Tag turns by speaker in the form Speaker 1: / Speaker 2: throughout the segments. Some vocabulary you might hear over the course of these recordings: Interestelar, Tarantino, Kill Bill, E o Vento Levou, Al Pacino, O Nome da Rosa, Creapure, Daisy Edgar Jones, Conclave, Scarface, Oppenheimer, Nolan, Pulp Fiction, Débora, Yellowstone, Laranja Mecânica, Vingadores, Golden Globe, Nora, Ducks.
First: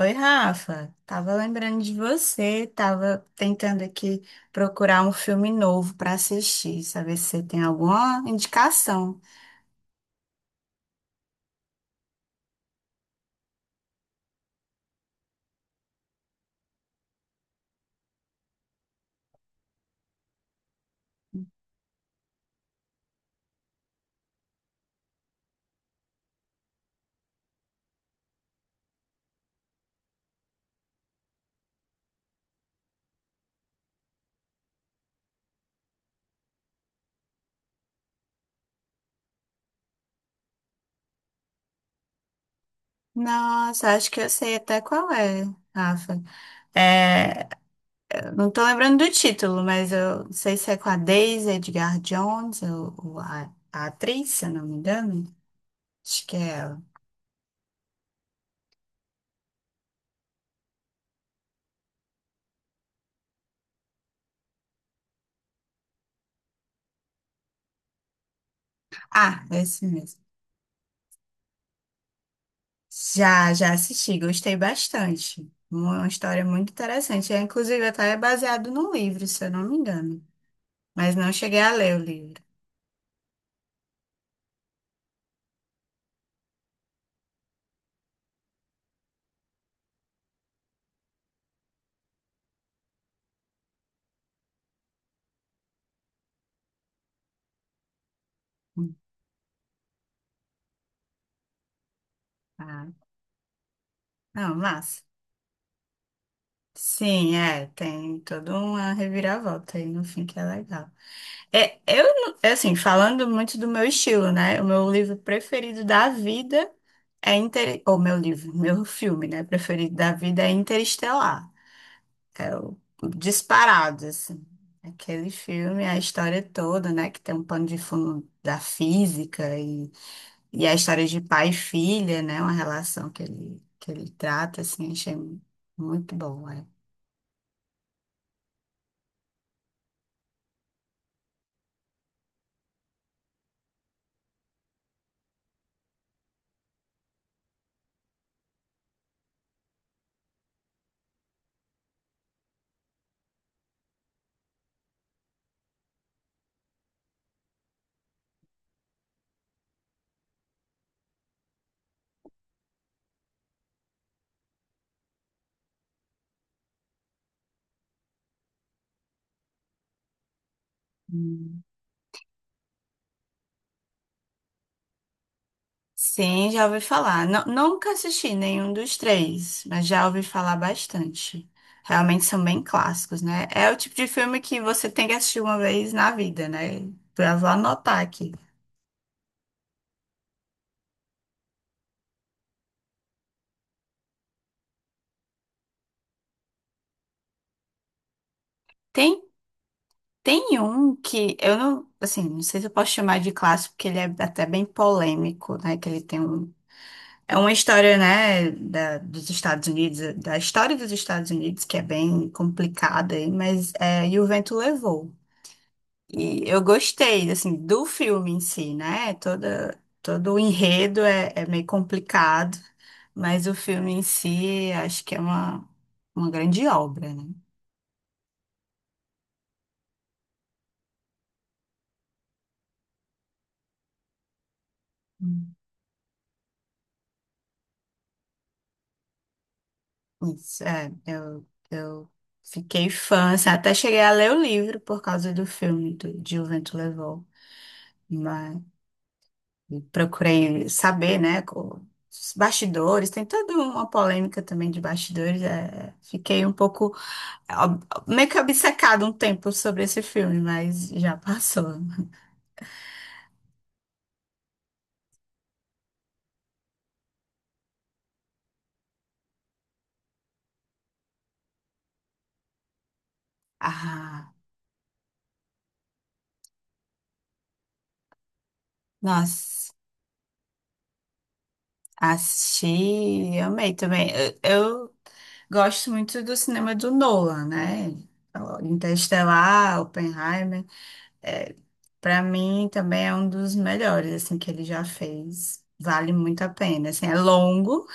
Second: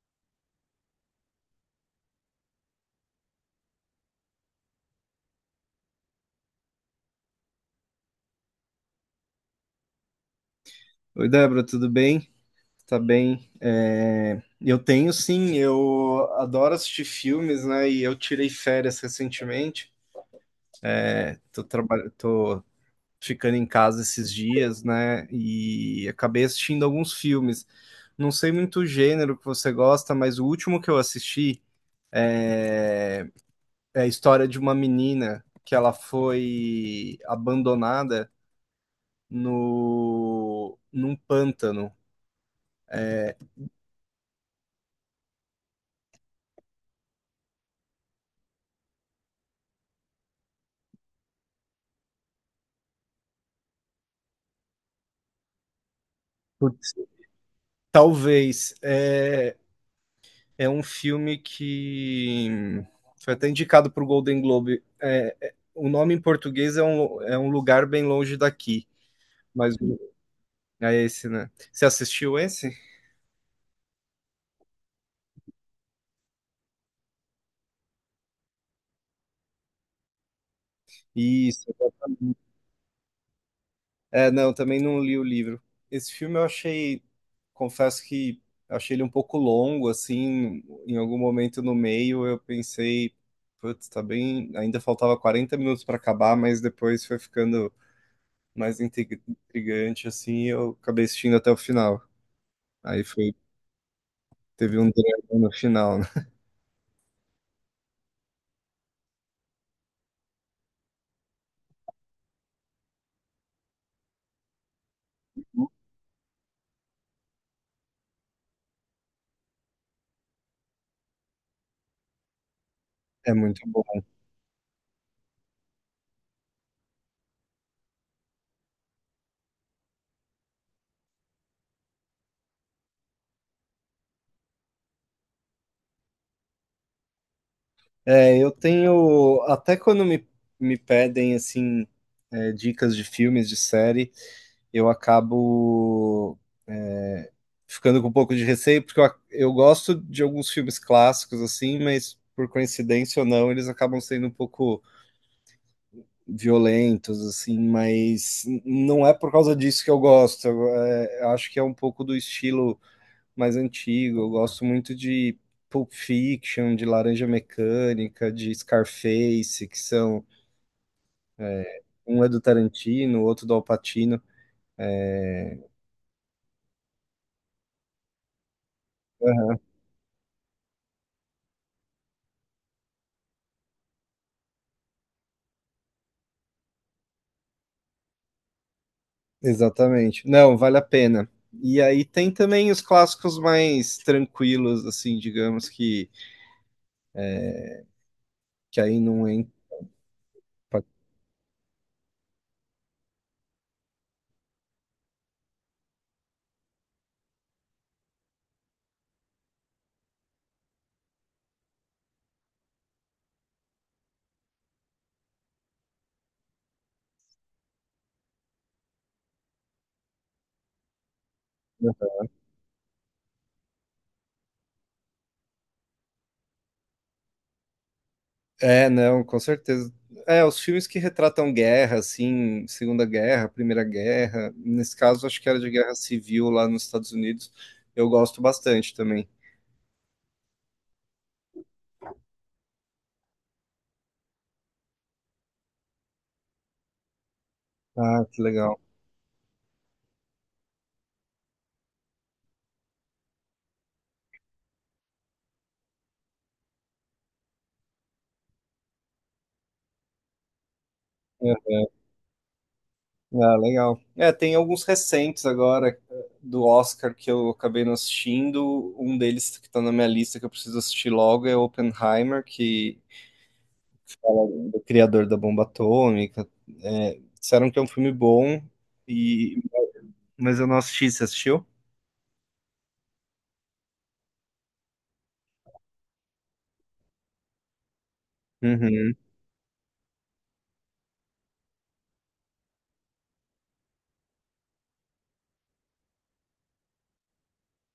Speaker 1: Oi, Rafa. Tava lembrando de você, tava tentando aqui procurar um filme novo para assistir, saber se você tem alguma indicação.
Speaker 2: Oi, Débora, tudo bem? Tá bem? Eu tenho sim, eu adoro assistir filmes, né? E eu tirei férias recentemente. Tô ficando em casa esses dias, né? E acabei assistindo alguns filmes. Não sei muito o gênero que você gosta, mas o último que eu assisti é, é a história de uma menina que ela foi abandonada no... num pântano.
Speaker 1: Nossa, acho que eu sei até qual é, Rafa. É, não tô lembrando do título, mas eu não sei se é com a Daisy Edgar Jones, ou a atriz, se eu não me engano. Acho que é ela.
Speaker 2: Putz, talvez. É um filme que foi até indicado para o Golden Globe. O nome em português é é um lugar bem longe daqui,
Speaker 1: Ah, é
Speaker 2: mas
Speaker 1: esse mesmo.
Speaker 2: é esse, né? Você assistiu esse?
Speaker 1: Já, já assisti, gostei bastante. Uma história muito interessante. É, inclusive, até é baseado num livro, se eu não me engano. Mas não cheguei a
Speaker 2: Isso.
Speaker 1: ler o livro.
Speaker 2: É, não, também não li o livro. Esse filme eu achei, confesso que achei ele um pouco longo, assim, em algum momento no meio eu pensei, putz, tá bem, ainda faltava 40 minutos para acabar, mas depois foi ficando mais intrigante, assim, e eu acabei assistindo até o final.
Speaker 1: Ah,
Speaker 2: Aí foi
Speaker 1: não,
Speaker 2: Teve um
Speaker 1: massa.
Speaker 2: drama no final, né.
Speaker 1: Sim, é, tem toda uma reviravolta aí no fim que é legal. É, eu, não- é assim, falando muito do meu estilo, né? O meu livro preferido da vida é Inter... Ou meu livro, meu filme, né? Preferido da vida é Interestelar. É o
Speaker 2: É muito bom.
Speaker 1: disparado, assim. Aquele filme, a história toda, né? Que tem um pano de fundo da física e a história de pai e filha, né? Uma relação que ele trata, assim, achei muito bom, é.
Speaker 2: É, eu tenho até quando me pedem, assim, dicas de filmes, de série, eu acabo, eh, ficando com um pouco de receio, porque eu gosto de alguns filmes clássicos, assim, mas por coincidência ou não, eles acabam sendo um pouco violentos, assim, mas n não é por causa disso que eu gosto, eu, acho que é um pouco do estilo mais antigo. Eu gosto muito de Pulp Fiction, de Laranja Mecânica, de Scarface, que são
Speaker 1: Hum.
Speaker 2: um é do Tarantino, o outro do Al Pacino. É,
Speaker 1: Sim, já ouvi falar. Nunca assisti nenhum dos
Speaker 2: aham,
Speaker 1: três, mas já ouvi falar bastante. Realmente são bem clássicos, né? É o tipo de filme que você tem que assistir uma vez na vida, né? Eu vou anotar aqui.
Speaker 2: exatamente. Não, vale a pena. E aí tem também os clássicos mais tranquilos, assim, digamos que aí
Speaker 1: Tem
Speaker 2: não entra.
Speaker 1: Tem um que eu não, assim, não sei se eu posso chamar de clássico, porque ele é até bem polêmico, né? Que ele tem um. É uma história, né, dos Estados Unidos, da história dos Estados Unidos, que é bem complicada, aí, mas é, E o Vento Levou. E eu gostei, assim, do filme em si, né? Todo o enredo é, é meio complicado, mas o filme em si acho que é uma grande obra, né?
Speaker 2: É, não, com certeza. É, os filmes que retratam guerra, assim, Segunda Guerra, Primeira Guerra, nesse caso acho que era de guerra civil lá nos Estados Unidos, eu gosto bastante também.
Speaker 1: Isso, é, eu fiquei fã, assim, até cheguei a ler o livro por causa do filme de O Vento Levou,
Speaker 2: Ah, que
Speaker 1: mas
Speaker 2: legal.
Speaker 1: procurei saber, né, os bastidores, tem toda uma polêmica também de bastidores, é, fiquei um pouco, meio que obcecada um tempo sobre esse filme, mas já
Speaker 2: É,
Speaker 1: passou.
Speaker 2: ah, legal. É, tem alguns recentes agora do Oscar que eu acabei não assistindo. Um deles que tá na minha lista que eu preciso assistir logo é Oppenheimer, que
Speaker 1: Ah,
Speaker 2: fala do criador da bomba atômica. É, disseram que é um filme bom, e...
Speaker 1: nossa,
Speaker 2: mas eu não assisti. Você assistiu?
Speaker 1: assisti, amei também, eu gosto muito do cinema do Nolan, né?
Speaker 2: Uhum.
Speaker 1: Interestelar, Oppenheimer. É, para mim também é um dos melhores assim que ele já fez. Vale muito a pena. Assim, é longo,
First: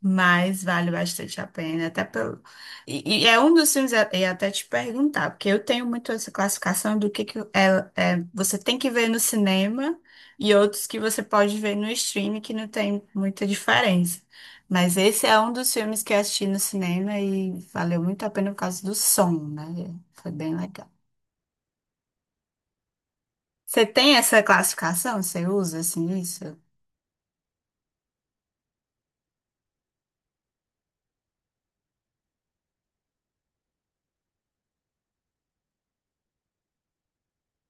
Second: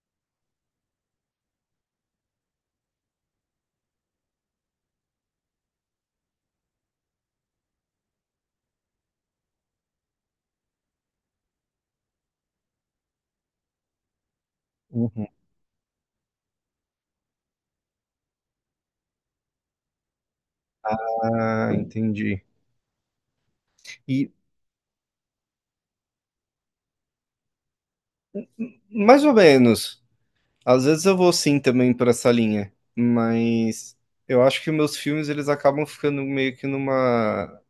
Speaker 1: mas vale bastante a pena, até pelo. E é um dos filmes, é, eu ia até te perguntar, porque eu tenho muito essa classificação do que, você tem que ver no cinema e outros que você pode ver no streaming, que não tem muita diferença. Mas esse
Speaker 2: Uhum.
Speaker 1: é um dos filmes que eu assisti no cinema e valeu muito a pena por causa do som, né? Foi bem legal.
Speaker 2: Ah, entendi.
Speaker 1: Você tem
Speaker 2: E
Speaker 1: essa classificação? Você usa assim isso?
Speaker 2: mais ou menos. Às vezes eu vou sim também por essa linha, mas eu acho que meus filmes eles acabam ficando meio que numa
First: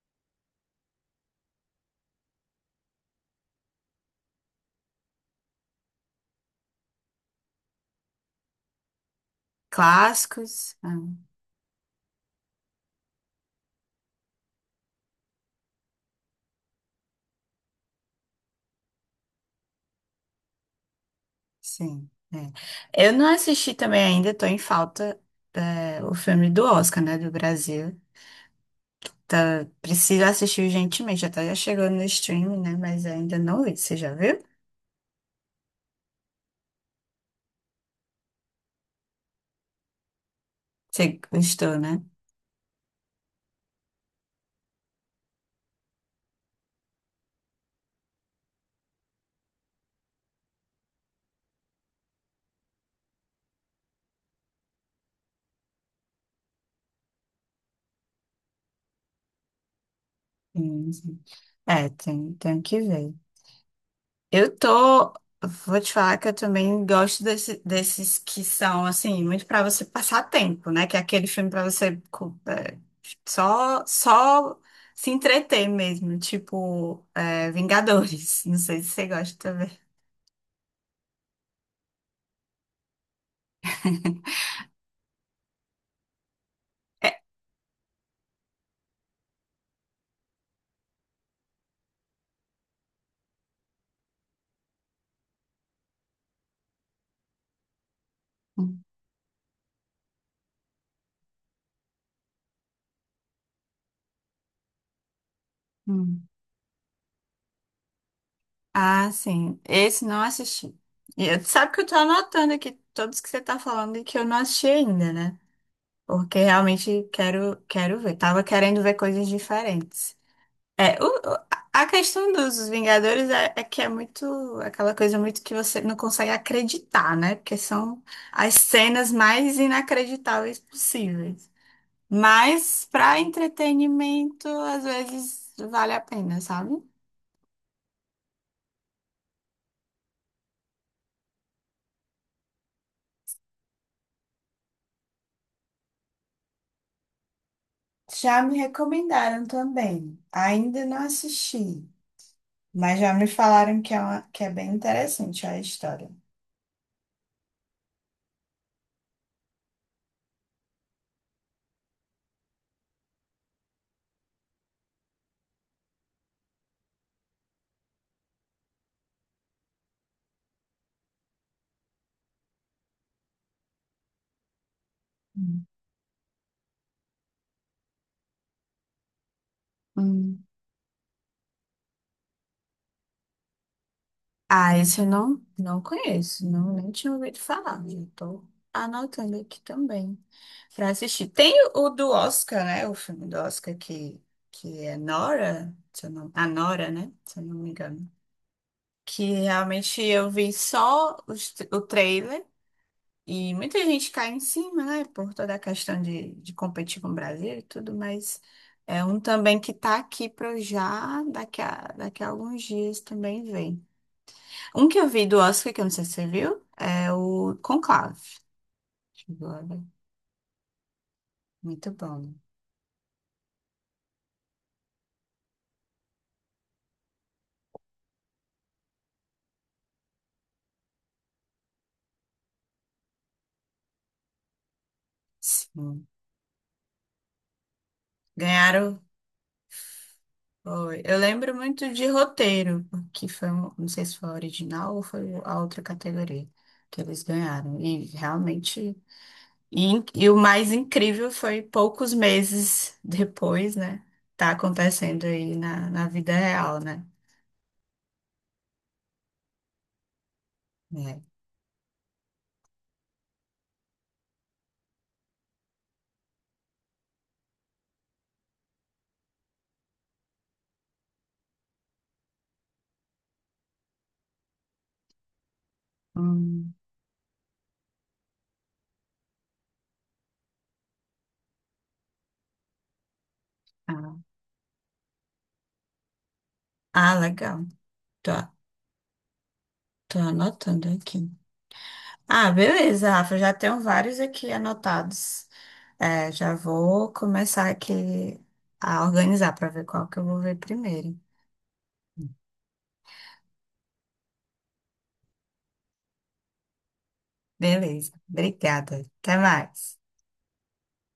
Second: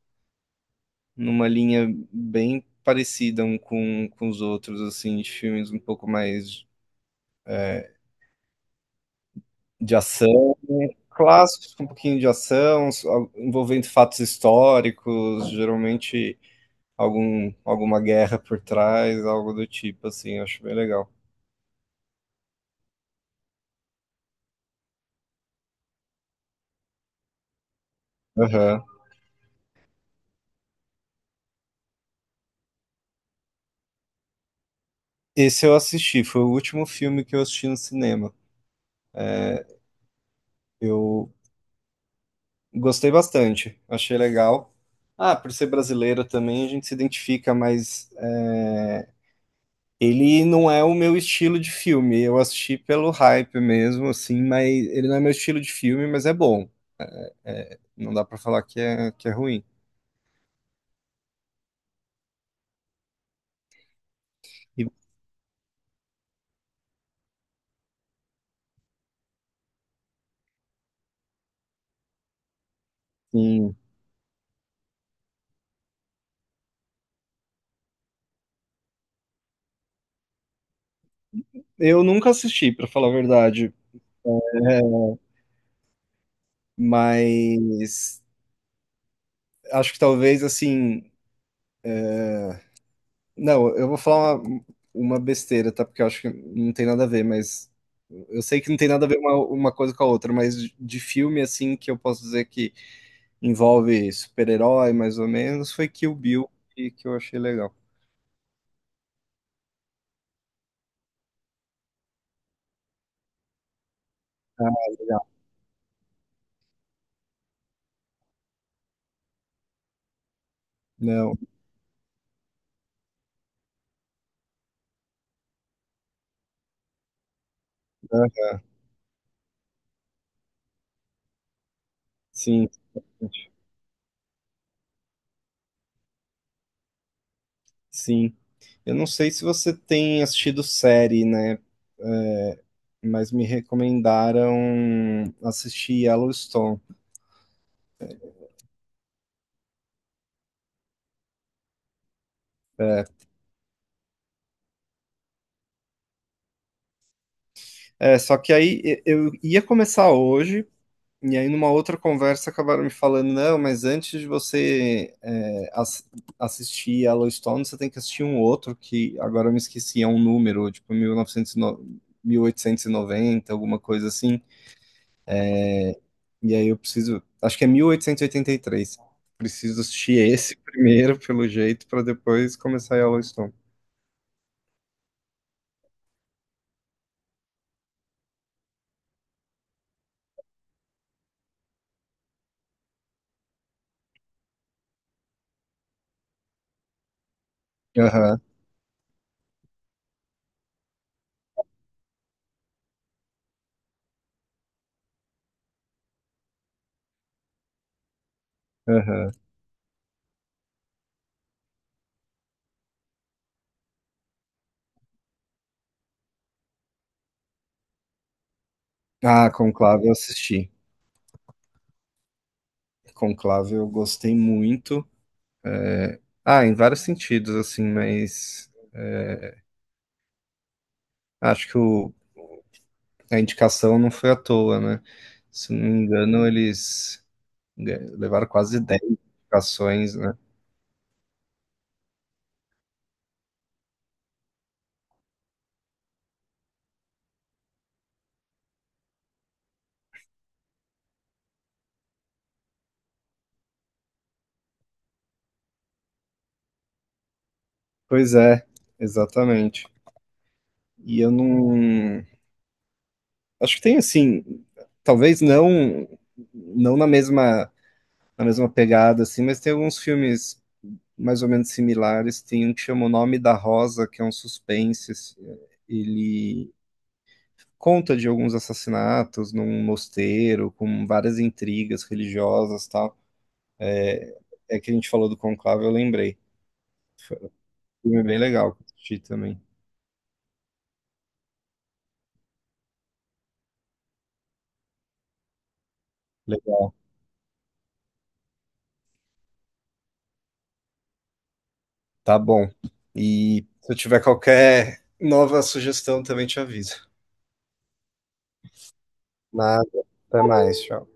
Speaker 2: numa linha bem parecida um com os outros, assim, de filmes um pouco mais é, de ação,
Speaker 1: Clássicos? Ah.
Speaker 2: clássicos com um pouquinho de ação, envolvendo fatos históricos, geralmente alguma guerra por trás, algo do tipo, assim, eu acho bem legal.
Speaker 1: Sim. É. Eu não assisti também ainda, tô em falta é, o filme do Oscar, né, do Brasil. Tá, preciso assistir urgentemente, já tá já chegando no streaming, né, mas ainda não vi. Você já viu?
Speaker 2: Esse eu assisti, foi o último filme que eu assisti no cinema. É,
Speaker 1: Você
Speaker 2: eu
Speaker 1: gostou, né?
Speaker 2: gostei bastante, achei legal. Ah, por ser brasileiro também a gente se identifica, mas ele não é o meu estilo de filme. Eu assisti pelo hype mesmo, assim, mas ele não é meu estilo de filme, mas é bom. É, não dá pra falar que é ruim.
Speaker 1: Sim, sim. É, tem, tenho que ver. Eu
Speaker 2: E,
Speaker 1: tô. Vou te falar que eu também gosto desses que são, assim, muito pra você passar tempo, né? Que é aquele filme pra você é,
Speaker 2: sim,
Speaker 1: só, só se entreter mesmo, tipo é, Vingadores. Não sei se você gosta também.
Speaker 2: eu nunca assisti, pra falar a verdade. É, mas acho que talvez assim não, eu vou falar uma besteira, tá? Porque eu acho que não tem nada a ver, mas eu sei que não
Speaker 1: Hum,
Speaker 2: tem nada a ver uma coisa com a outra, mas de filme assim que eu posso dizer que envolve super-herói, mais ou menos, foi Kill
Speaker 1: hum.
Speaker 2: Bill que eu achei legal.
Speaker 1: Ah, sim. Esse não assisti. E eu, sabe que eu tô anotando aqui todos que você tá falando e que eu não
Speaker 2: Ah,
Speaker 1: assisti ainda,
Speaker 2: legal.
Speaker 1: né? Porque realmente quero, quero ver. Tava querendo ver coisas diferentes. É,
Speaker 2: Não,
Speaker 1: a questão dos Vingadores é que é muito aquela coisa muito que você não consegue acreditar, né? Porque são
Speaker 2: aham,
Speaker 1: as cenas mais inacreditáveis possíveis.
Speaker 2: sim,
Speaker 1: Mas para entretenimento, às vezes vale a pena, sabe?
Speaker 2: sim. Eu não sei se você tem assistido série, né? Ah, Mas me recomendaram assistir Yellowstone.
Speaker 1: Já me recomendaram também. Ainda não assisti, mas
Speaker 2: É,
Speaker 1: já me falaram que é, que é bem interessante a história.
Speaker 2: Só que aí eu ia começar hoje. E aí, numa outra conversa, acabaram me falando, não, mas antes de você assistir Yellowstone, você tem que assistir um outro, que agora eu me esqueci, é um número, tipo mil mil novecentos e no- 1890 alguma coisa assim.
Speaker 1: Hum.
Speaker 2: E aí eu preciso, acho que é mil oitocentos e oitenta e três. Preciso assistir
Speaker 1: Hum.
Speaker 2: esse primeiro, pelo jeito, para depois começar Yellowstone.
Speaker 1: Ah, esse eu não, não conheço, não, nem tinha ouvido falar. Já tô anotando aqui também para assistir. Tem o do Oscar, né? O filme do Oscar que é Nora, se eu não, a Nora, né? Se eu não me engano.
Speaker 2: Aham,
Speaker 1: Que realmente eu vi só os o trailer e muita gente cai em cima, né? Por toda a questão de competir com o Brasil e tudo, mas é um
Speaker 2: aham.
Speaker 1: também que tá aqui para já daqui daqui a alguns dias também ver. Um que eu vi do Oscar, que eu não sei se você viu, é o Conclave. Chegou
Speaker 2: Ah,
Speaker 1: a ver.
Speaker 2: Conclave eu assisti.
Speaker 1: Muito bom.
Speaker 2: Conclave eu gostei muito. É, Ah, em vários sentidos, assim, mas... é, acho que a indicação não foi à toa, né? Se não me
Speaker 1: Sim.
Speaker 2: engano, eles levaram quase
Speaker 1: Ganharam.
Speaker 2: 10 indicações, né?
Speaker 1: Foi. Eu lembro muito de roteiro, que foi, não sei se foi a original ou foi a outra categoria que eles ganharam. E realmente. E o mais incrível foi poucos meses depois, né? Tá acontecendo aí na vida real, né?
Speaker 2: Pois é, exatamente. E
Speaker 1: É.
Speaker 2: eu não. Acho que tem assim, talvez não não na mesma na mesma pegada assim, mas tem alguns filmes mais ou menos similares. Tem um que chama O Nome da Rosa, que é um suspense, assim. Ele
Speaker 1: Hum,
Speaker 2: conta de alguns assassinatos num mosteiro com várias intrigas religiosas, tal.
Speaker 1: ah,
Speaker 2: É que a gente falou do Conclave, eu lembrei.
Speaker 1: ah,
Speaker 2: Foi um
Speaker 1: legal.
Speaker 2: filme
Speaker 1: Tô,
Speaker 2: bem legal que eu assisti também.
Speaker 1: tô anotando aqui. Ah, beleza, Rafa. Já tenho vários aqui anotados. É, já
Speaker 2: Legal.
Speaker 1: vou começar aqui a organizar para ver qual que eu vou ver primeiro.
Speaker 2: Tá bom. E se eu tiver qualquer nova sugestão, também te aviso.
Speaker 1: Beleza, obrigada. Até
Speaker 2: Nada.
Speaker 1: mais.
Speaker 2: Até mais. Tchau.